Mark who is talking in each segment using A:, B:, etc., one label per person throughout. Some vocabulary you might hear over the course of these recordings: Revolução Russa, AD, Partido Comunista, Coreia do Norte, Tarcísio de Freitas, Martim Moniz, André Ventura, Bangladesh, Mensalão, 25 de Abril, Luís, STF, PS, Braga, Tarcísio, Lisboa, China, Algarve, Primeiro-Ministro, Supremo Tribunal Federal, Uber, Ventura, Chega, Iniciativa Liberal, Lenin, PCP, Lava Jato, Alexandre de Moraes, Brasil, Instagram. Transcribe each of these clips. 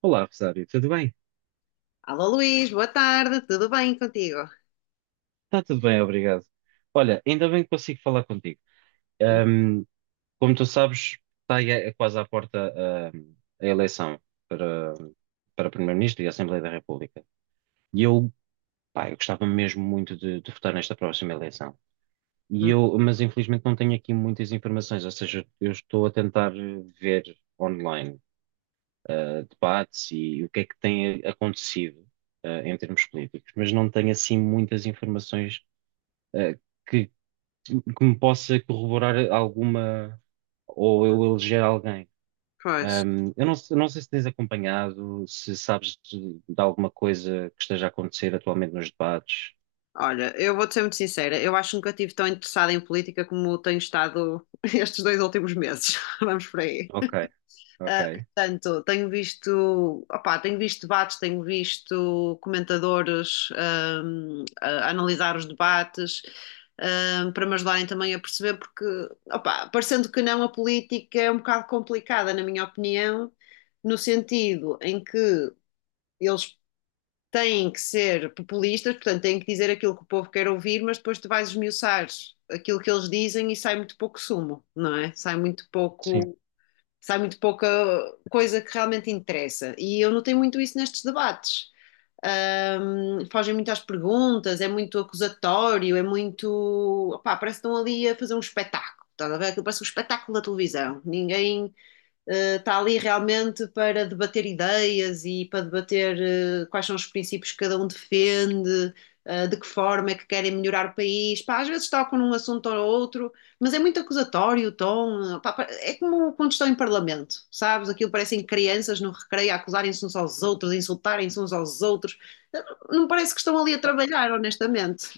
A: Olá, Rosário, tudo bem?
B: Alô Luís, boa tarde, tudo bem contigo?
A: Está tudo bem, obrigado. Olha, ainda bem que consigo falar contigo. Ahm, Como tu sabes, está aí quase à porta, a eleição para, para Primeiro-Ministro e Assembleia da República. E eu, Pá, eu gostava mesmo muito de votar nesta próxima eleição.
B: Hum.
A: Mas infelizmente não tenho aqui muitas informações, ou seja, eu estou a tentar ver online, debates e o que é que tem acontecido, em termos políticos, mas não tenho assim muitas informações eh, que, que me possa corroborar alguma ou eu eleger alguém.
B: Pois,
A: Eu não, se- Não sei se tens acompanhado, se sabes de alguma coisa que esteja a acontecer atualmente nos debates.
B: olha, eu vou-te ser muito sincera, eu acho que nunca estive tão interessada em política como tenho estado estes 2 últimos meses, vamos por aí.
A: Ok, ok,
B: Ah, portanto, tenho visto, opá, tenho visto debates, tenho visto comentadores a analisar os debates, para me ajudarem também a perceber, porque, opá, parecendo que não, a política é um bocado complicada, na minha opinião, no sentido em que eles têm que ser populistas, portanto, têm que dizer aquilo que o povo quer ouvir, mas depois tu vais esmiuçar aquilo que eles dizem e sai muito pouco sumo, não é? Sai muito
A: sim.
B: pouco, sai muito pouca coisa que realmente interessa. E eu notei muito isso nestes debates. Fogem muito às perguntas, é muito acusatório, é muito. Opá, parece que estão ali a fazer um espetáculo. Estás a ver? Parece um espetáculo da televisão. Ninguém está ali realmente para debater ideias e para debater quais são os princípios que cada um defende, de que forma é que querem melhorar o país. Pá, às vezes tocam num assunto ou outro, mas é muito acusatório o tom. Pá, é como quando estão em parlamento, sabes? Aquilo parecem crianças no recreio a acusarem-se uns aos outros, a insultarem-se uns aos outros. Não parece que estão ali a
A: Ou
B: trabalhar, honestamente.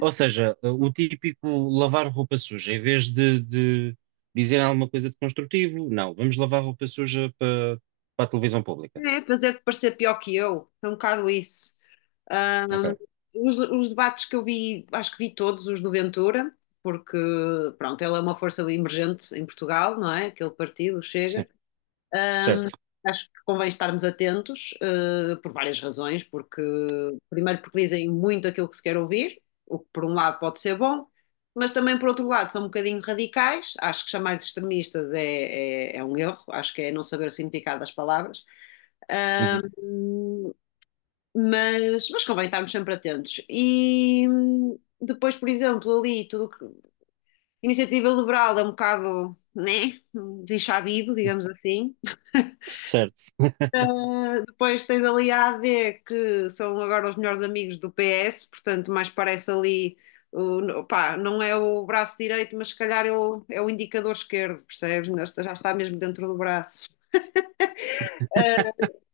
A: ou seja, o típico lavar roupa suja, em vez de dizer alguma coisa de construtivo, não, vamos lavar roupa suja para a televisão pública.
B: É fazer-te parecer pior que eu. É um bocado isso. Ahm,
A: Ok,
B: os debates que eu vi, acho que vi todos os do Ventura, porque, pronto, ele é uma força emergente em Portugal, não é? Aquele partido o
A: sim,
B: chega. Ahm,
A: certo.
B: Acho que convém estarmos atentos, por várias razões, porque, primeiro, porque dizem muito aquilo que se quer ouvir, o que por um lado pode ser bom, mas também, por outro lado, são um bocadinho radicais. Acho que chamar de extremistas é um erro, acho que é não saber o significado das palavras.
A: Uhum.
B: Mas convém estarmos sempre atentos. E depois, por exemplo, ali, tudo que. Iniciativa Liberal é um bocado, né? Desinchabido, digamos assim.
A: Certo.
B: Depois tens ali a AD, que são agora os melhores amigos do PS, portanto, mais parece ali. O, pá, não é o braço direito, mas se calhar é o indicador esquerdo, percebes? Já está mesmo dentro do braço.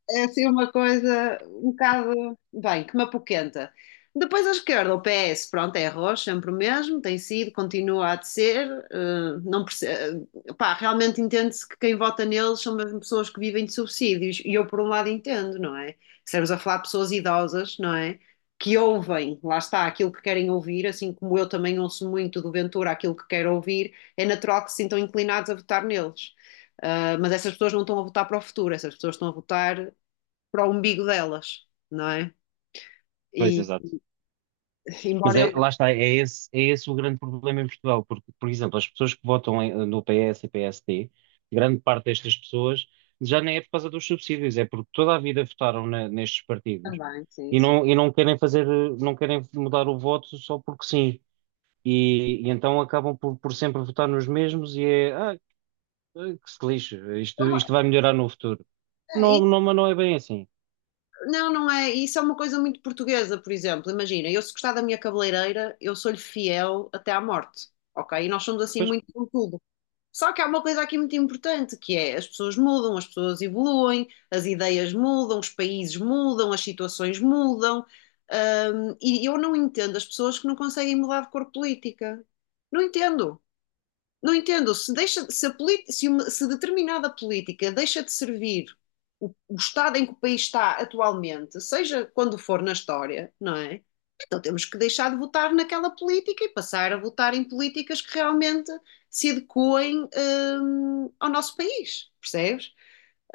B: É assim uma coisa um bocado, bem, que me apoquenta. Depois à esquerda, o PS, pronto, é arroz, sempre o mesmo, tem sido, continua a de ser. Eh, não perce- eh, Pá, realmente entende-se que quem vota neles são mesmo pessoas que vivem de subsídios. E eu, por um lado, entendo, não é? Estamos a falar de pessoas idosas, não é? Que ouvem, lá está, aquilo que querem ouvir, assim como eu também ouço muito do Ventura aquilo que quero ouvir, é natural que se sintam inclinados a votar neles. Ah, mas essas pessoas não estão a votar para o futuro, essas pessoas estão a votar para o umbigo delas, não é?
A: Pois,
B: E
A: exato. Mas
B: embora ele
A: é, lá está, é esse o grande problema em Portugal, porque, por exemplo, as pessoas que votam no PS e PSD, grande parte destas pessoas já nem é por causa dos subsídios, é porque toda a vida votaram nestes partidos
B: também, sim,
A: e
B: sim.
A: não querem fazer, não querem mudar o voto só porque sim. E então acabam por sempre votar nos mesmos e é, que se lixe,
B: É
A: isto,
B: uma-
A: isto vai melhorar no futuro.
B: é,
A: Não,
B: e-
A: não, mas não é bem assim.
B: Não, não é. Isso é uma coisa muito portuguesa, por exemplo. Imagina, eu se gostar da minha cabeleireira, eu sou-lhe fiel até à morte, ok? E nós somos assim
A: Pois,
B: muito com tudo. Só que há uma coisa aqui muito importante, que é as pessoas mudam, as pessoas evoluem, as ideias mudam, os países mudam, as situações mudam. E eu não entendo as pessoas que não conseguem mudar de cor política. Não entendo. Não entendo, se, deixa, se, a polit- se uma- se determinada política deixa de servir o estado em que o país está atualmente, seja quando for na história, não é? Então temos que deixar de votar naquela política e passar a votar em políticas que realmente se adequem, ao nosso país, percebes?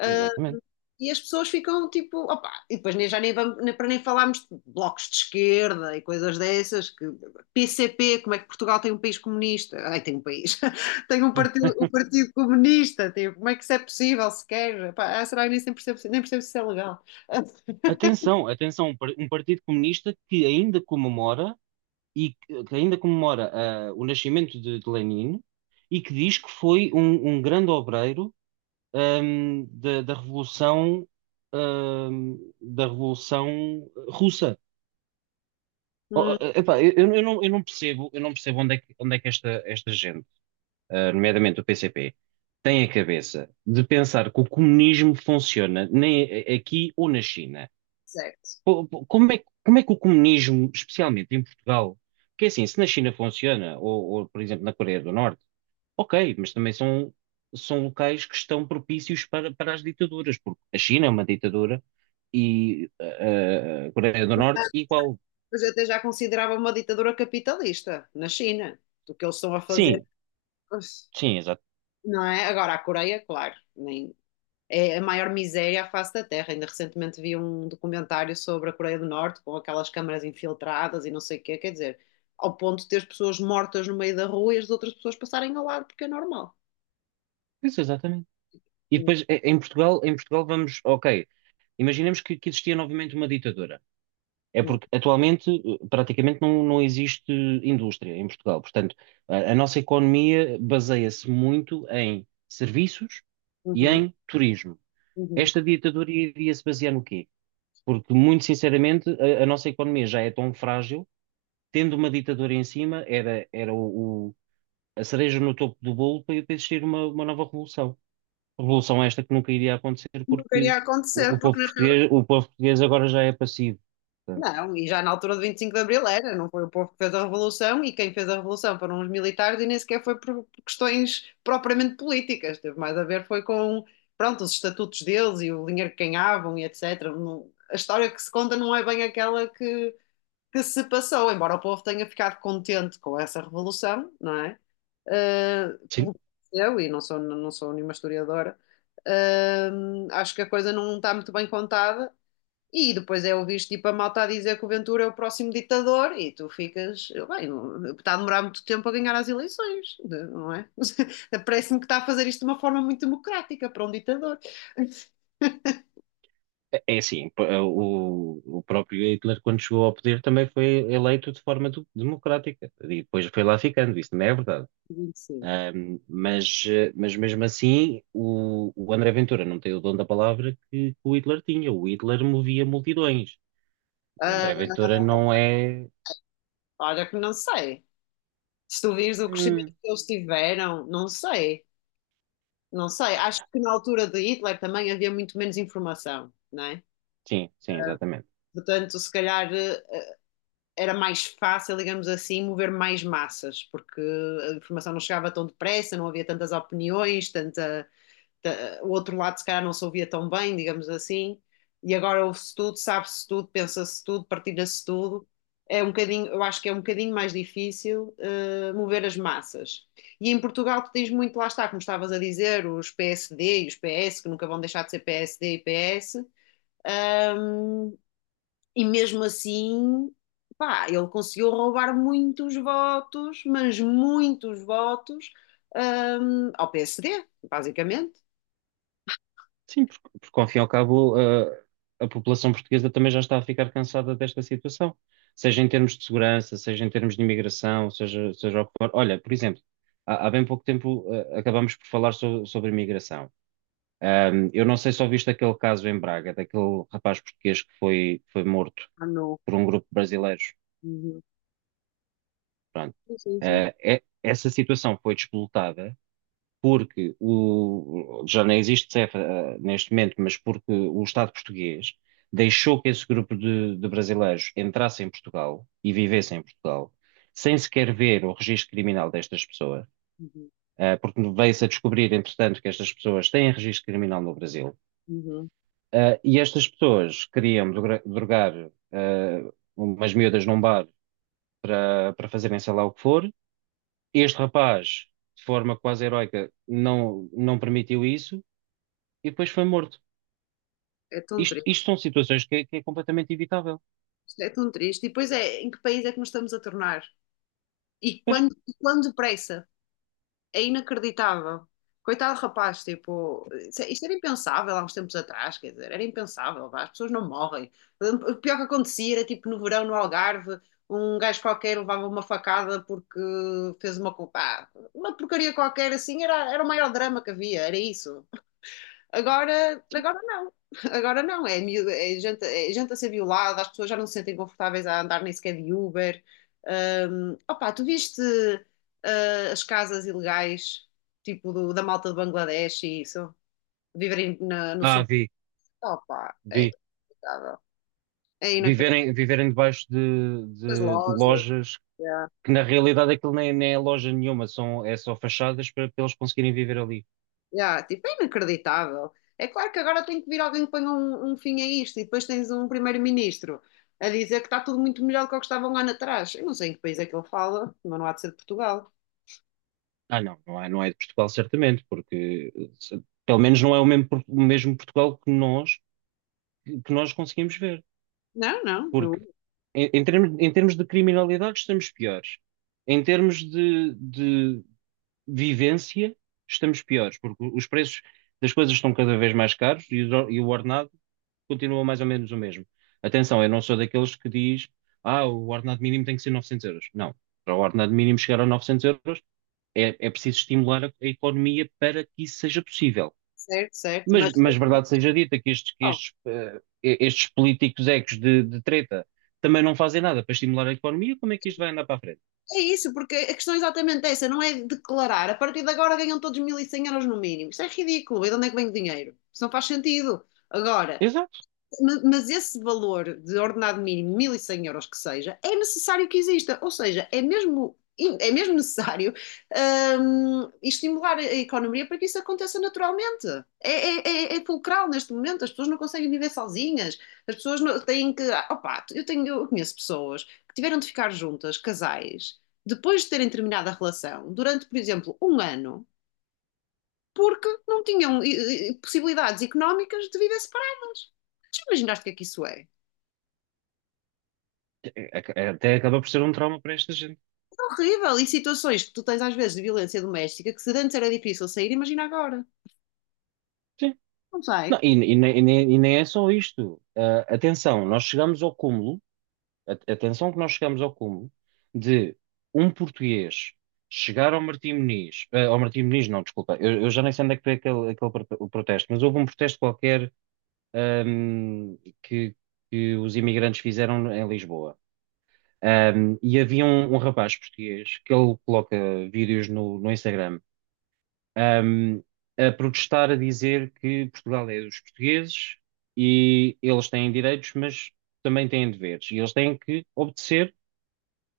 A: exatamente.
B: E as pessoas ficam tipo, opa, e depois nem, já nem vamos, nem, para nem falarmos de blocos de esquerda e coisas dessas, que PCP, como é que Portugal tem um país comunista? Ai, tem um país, tem
A: Hum.
B: um partido comunista, tipo, como é que isso é possível sequer? Pá, ah, será que nem sempre percebo, nem percebo se isso é legal?
A: Atenção, atenção, um Partido Comunista que ainda comemora e que ainda comemora o nascimento de Lenin e que diz que foi um grande obreiro da Revolução ahm, da Revolução Russa.
B: Hum,
A: Oh, epá, eu não percebo onde é que esta gente, nomeadamente o PCP, tem a cabeça de pensar que o comunismo funciona nem aqui ou na China.
B: certo.
A: Como é que o comunismo, especialmente em Portugal, porque assim, se na China funciona, ou, por exemplo na Coreia do Norte, ok, mas também são, são locais que estão propícios para as ditaduras, porque a China é uma ditadura e a Coreia do
B: Ah,
A: Norte igual.
B: mas eu até já considerava uma ditadura capitalista na China, do que eles estão a fazer,
A: Sim, sim, exato.
B: não é? Agora a Coreia, claro, nem, é a maior miséria à face da Terra. Ainda recentemente vi um documentário sobre a Coreia do Norte, com aquelas câmaras infiltradas e não sei o quê, quer dizer, ao ponto de ter pessoas mortas no meio da rua e as outras pessoas passarem ao lado, porque é normal.
A: Isso, exatamente. E depois em Portugal vamos, ok, imaginemos que existia novamente uma ditadura. É
B: Uhum,
A: porque atualmente praticamente não existe indústria em Portugal. Portanto, a nossa economia baseia-se muito em serviços e
B: uhum,
A: em turismo.
B: uhum.
A: Esta ditadura iria-se basear no quê? Porque, muito sinceramente, a nossa economia já é tão frágil, tendo uma ditadura em cima, era a cereja no topo do bolo para existir uma nova revolução. Revolução esta que nunca iria acontecer
B: Não
A: porque
B: queria acontecer. Porque na
A: o povo português agora já é passivo. Portanto,
B: Não, e já na altura de 25 de Abril era, não foi o povo que fez a revolução e quem fez a revolução foram os militares e nem sequer foi por questões propriamente políticas, teve mais a ver foi com, pronto, os estatutos deles e o dinheiro que ganhavam e etc. A história que se conta não é bem aquela que se passou, embora o povo tenha ficado contente com essa revolução, não é? Ah,
A: sim.
B: pelo que aconteceu, e não sou nenhuma historiadora, ah, acho que a coisa não está muito bem contada e depois é ouvir tipo a malta a dizer que o Ventura é o próximo ditador e tu ficas, bem, está a demorar muito tempo a ganhar as eleições, não é? Parece-me que está a fazer isto de uma forma muito democrática para um ditador.
A: É assim, o próprio Hitler, quando chegou ao poder, também foi eleito de forma democrática e depois foi lá ficando, isso não é verdade.
B: Sim.
A: Mas mesmo assim, o André Ventura não tem o dom da palavra que o Hitler tinha. O Hitler movia multidões. O André
B: Ah,
A: Ventura não é.
B: olha que não sei. Se tu vires o crescimento
A: Hum.
B: que eles tiveram, não sei, não sei. Acho que na altura de Hitler também havia muito menos informação, não é?
A: Sim, sim, exatamente.
B: Portanto, se calhar era mais fácil, digamos assim, mover mais massas, porque a informação não chegava tão depressa, não havia tantas opiniões, tanta, o outro lado se calhar não se ouvia tão bem, digamos assim, e agora ouve-se tudo, sabe-se tudo, pensa-se tudo, partilha-se tudo. É um bocadinho, eu acho que é um bocadinho mais difícil mover as massas. E em Portugal tu tens muito, lá está, como estavas a dizer, os PSD e os PS, que nunca vão deixar de ser PSD e PS, e mesmo assim, pá, ele conseguiu roubar muitos votos, mas muitos votos, ao PSD, basicamente.
A: Sim, porque ao fim e ao cabo, a população portuguesa também já está a ficar cansada desta situação, seja em termos de segurança, seja em termos de imigração, seja o que for. Olha, por exemplo, há bem pouco tempo, acabámos por falar sobre imigração. Eu não sei se ouviste aquele caso em Braga, daquele rapaz português que foi morto
B: Ah, não.
A: por um grupo de brasileiros.
B: Uhum.
A: Pronto.
B: Sim, sim, sim.
A: Essa situação foi disputada porque já não existe CEF, neste momento, mas porque o Estado português deixou que esse grupo de brasileiros entrasse em Portugal e vivesse em Portugal, sem sequer ver o registro criminal destas pessoas,
B: Uhum.
A: porque veio-se a descobrir, entretanto, que estas pessoas têm registro criminal no Brasil.
B: Uhum.
A: E estas pessoas queriam drogar, umas miúdas num bar para fazerem sei lá o que for. Este rapaz, de forma quase heroica, não permitiu isso e depois foi morto.
B: É tão
A: Isto,
B: triste,
A: isto são situações que é, completamente evitável.
B: é tão triste. E depois é, em que país é que nos estamos a tornar? E
A: Pois.
B: quando, e quando depressa? É inacreditável. Coitado do rapaz, tipo, isto era impensável há uns tempos atrás, quer dizer, era impensável, vá, as pessoas não morrem. O pior que acontecia era tipo no verão, no Algarve, um gajo qualquer levava uma facada porque fez uma culpa. Ah, uma porcaria qualquer assim, era o maior drama que havia, era isso. Agora, agora não. Agora não. É gente, é gente a ser violada, as pessoas já não se sentem confortáveis a andar nem sequer de Uber. Opa, tu viste, ah, as casas ilegais, tipo da malta de Bangladesh e isso? Viverem. Na- no
A: Ah,
B: sub
A: vi,
B: Opa, é
A: vi.
B: inacreditável. É inacreditável.
A: Viverem debaixo de,
B: As
A: de, de
B: lojas.
A: lojas
B: Yeah.
A: que na realidade aquilo nem é loja nenhuma, é só fachadas para eles conseguirem viver ali.
B: Já, tipo, é inacreditável. É claro que agora tem que vir alguém que ponha um fim a isto e depois tens um primeiro-ministro a dizer que está tudo muito melhor do que o que estava um ano atrás. Eu não sei em que país é que ele fala, mas não há de ser de Portugal.
A: Ah, não é de Portugal certamente, porque pelo menos não é o mesmo, o mesmo Portugal que nós conseguimos ver.
B: Não, não,
A: Porque em termos de criminalidade estamos piores. Em termos de vivência, estamos piores, porque os preços das coisas estão cada vez mais caros e o ordenado continua mais ou menos o mesmo. Atenção, eu não sou daqueles que diz, o ordenado mínimo tem que ser 900 euros. Não, para o ordenado mínimo chegar a 900 euros é preciso estimular a economia para que isso seja possível.
B: certo, certo,
A: Mas,
B: mas
A: mas verdade seja dita que estes políticos ecos de treta também não fazem nada para estimular a economia, como é que isto vai andar para a frente?
B: é isso, porque a questão é exatamente essa, não é declarar. A partir de agora ganham todos 1100 euros no mínimo. Isso é ridículo. E de onde é que vem o dinheiro? Isso não faz sentido. Agora,
A: Exato.
B: mas esse valor de ordenado mínimo, 1100 euros que seja, é necessário que exista. Ou seja, é mesmo necessário estimular a economia para que isso aconteça naturalmente. É, é, é fulcral neste momento, as pessoas não conseguem viver sozinhas, as pessoas não, têm que. Ah, opa, eu conheço pessoas que tiveram de ficar juntas, casais, depois de terem terminado a relação, durante, por exemplo, um ano, porque não tinham possibilidades económicas de viver separadas. Já imaginaste o que é que isso é?
A: Até acaba por ser um trauma para esta gente.
B: Horrível. E situações que tu tens às vezes de violência doméstica que se antes era difícil sair, imagina agora.
A: Sim.
B: Não sai,
A: Não, e nem é só isto. Ah, atenção que nós chegamos ao cúmulo de um português chegar ao Martim Moniz, ao Martim Moniz não, desculpa, eu já nem sei onde é que foi o protesto, mas houve um protesto qualquer, ahm, que, que os imigrantes fizeram em Lisboa. E havia um rapaz português que ele coloca vídeos no Instagram um, a protestar a dizer que Portugal é dos portugueses e eles têm direitos, mas também têm deveres e eles têm que obedecer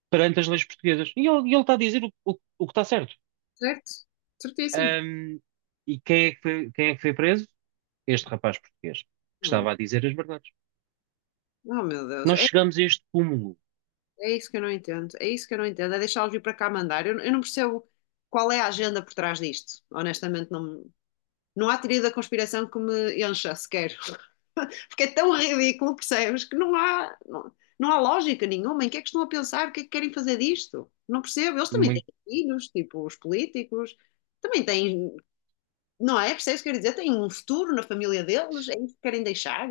A: perante as leis portuguesas. E ele está a dizer o que está certo.
B: certo? Certíssimo.
A: Um, quem é que foi preso? Este rapaz português, que
B: Oh
A: estava a dizer as verdades.
B: meu Deus,
A: Nós
B: é,
A: chegamos a este cúmulo.
B: é isso que eu não entendo. É isso que eu não entendo. É deixá-los vir para cá mandar. Eu não percebo qual é a agenda por trás disto. Honestamente, não, não há teoria da conspiração que me encha sequer. Porque é tão ridículo, percebes? Que não há, não, não há lógica nenhuma. Em que é que estão a pensar? O que é que querem fazer disto? Não percebo. Eles também
A: Uma
B: têm filhos, tipo os políticos, também têm. Não é? Percebes o que eu quero dizer? Têm um futuro na família deles? É isso que querem deixar?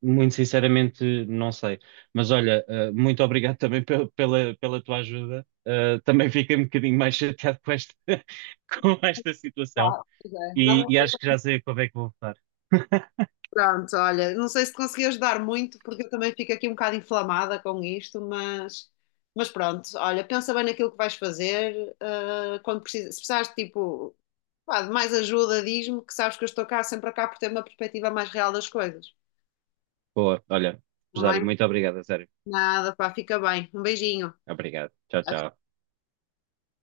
A: Muito sinceramente, não sei. Mas olha, muito obrigado também pela tua ajuda. Também fiquei um bocadinho mais chateado com esta, com esta situação.
B: Claro, pois é.
A: E, e acho que já sei a quando é que vou votar.
B: Pronto, olha, não sei se te consegui ajudar muito, porque eu também fico aqui um bocado inflamada com isto, mas pronto, olha, pensa bem naquilo que vais fazer, ah, quando precisas, se precisares de tipo, pá, de mais ajuda, diz-me que sabes que eu estou cá, sempre cá, por ter uma perspectiva mais real das coisas,
A: Boa, olha,
B: não
A: Rosário,
B: é?
A: muito obrigado, a sério.
B: Nada, pá, fica bem, um beijinho.
A: Obrigado. Tchau, tchau.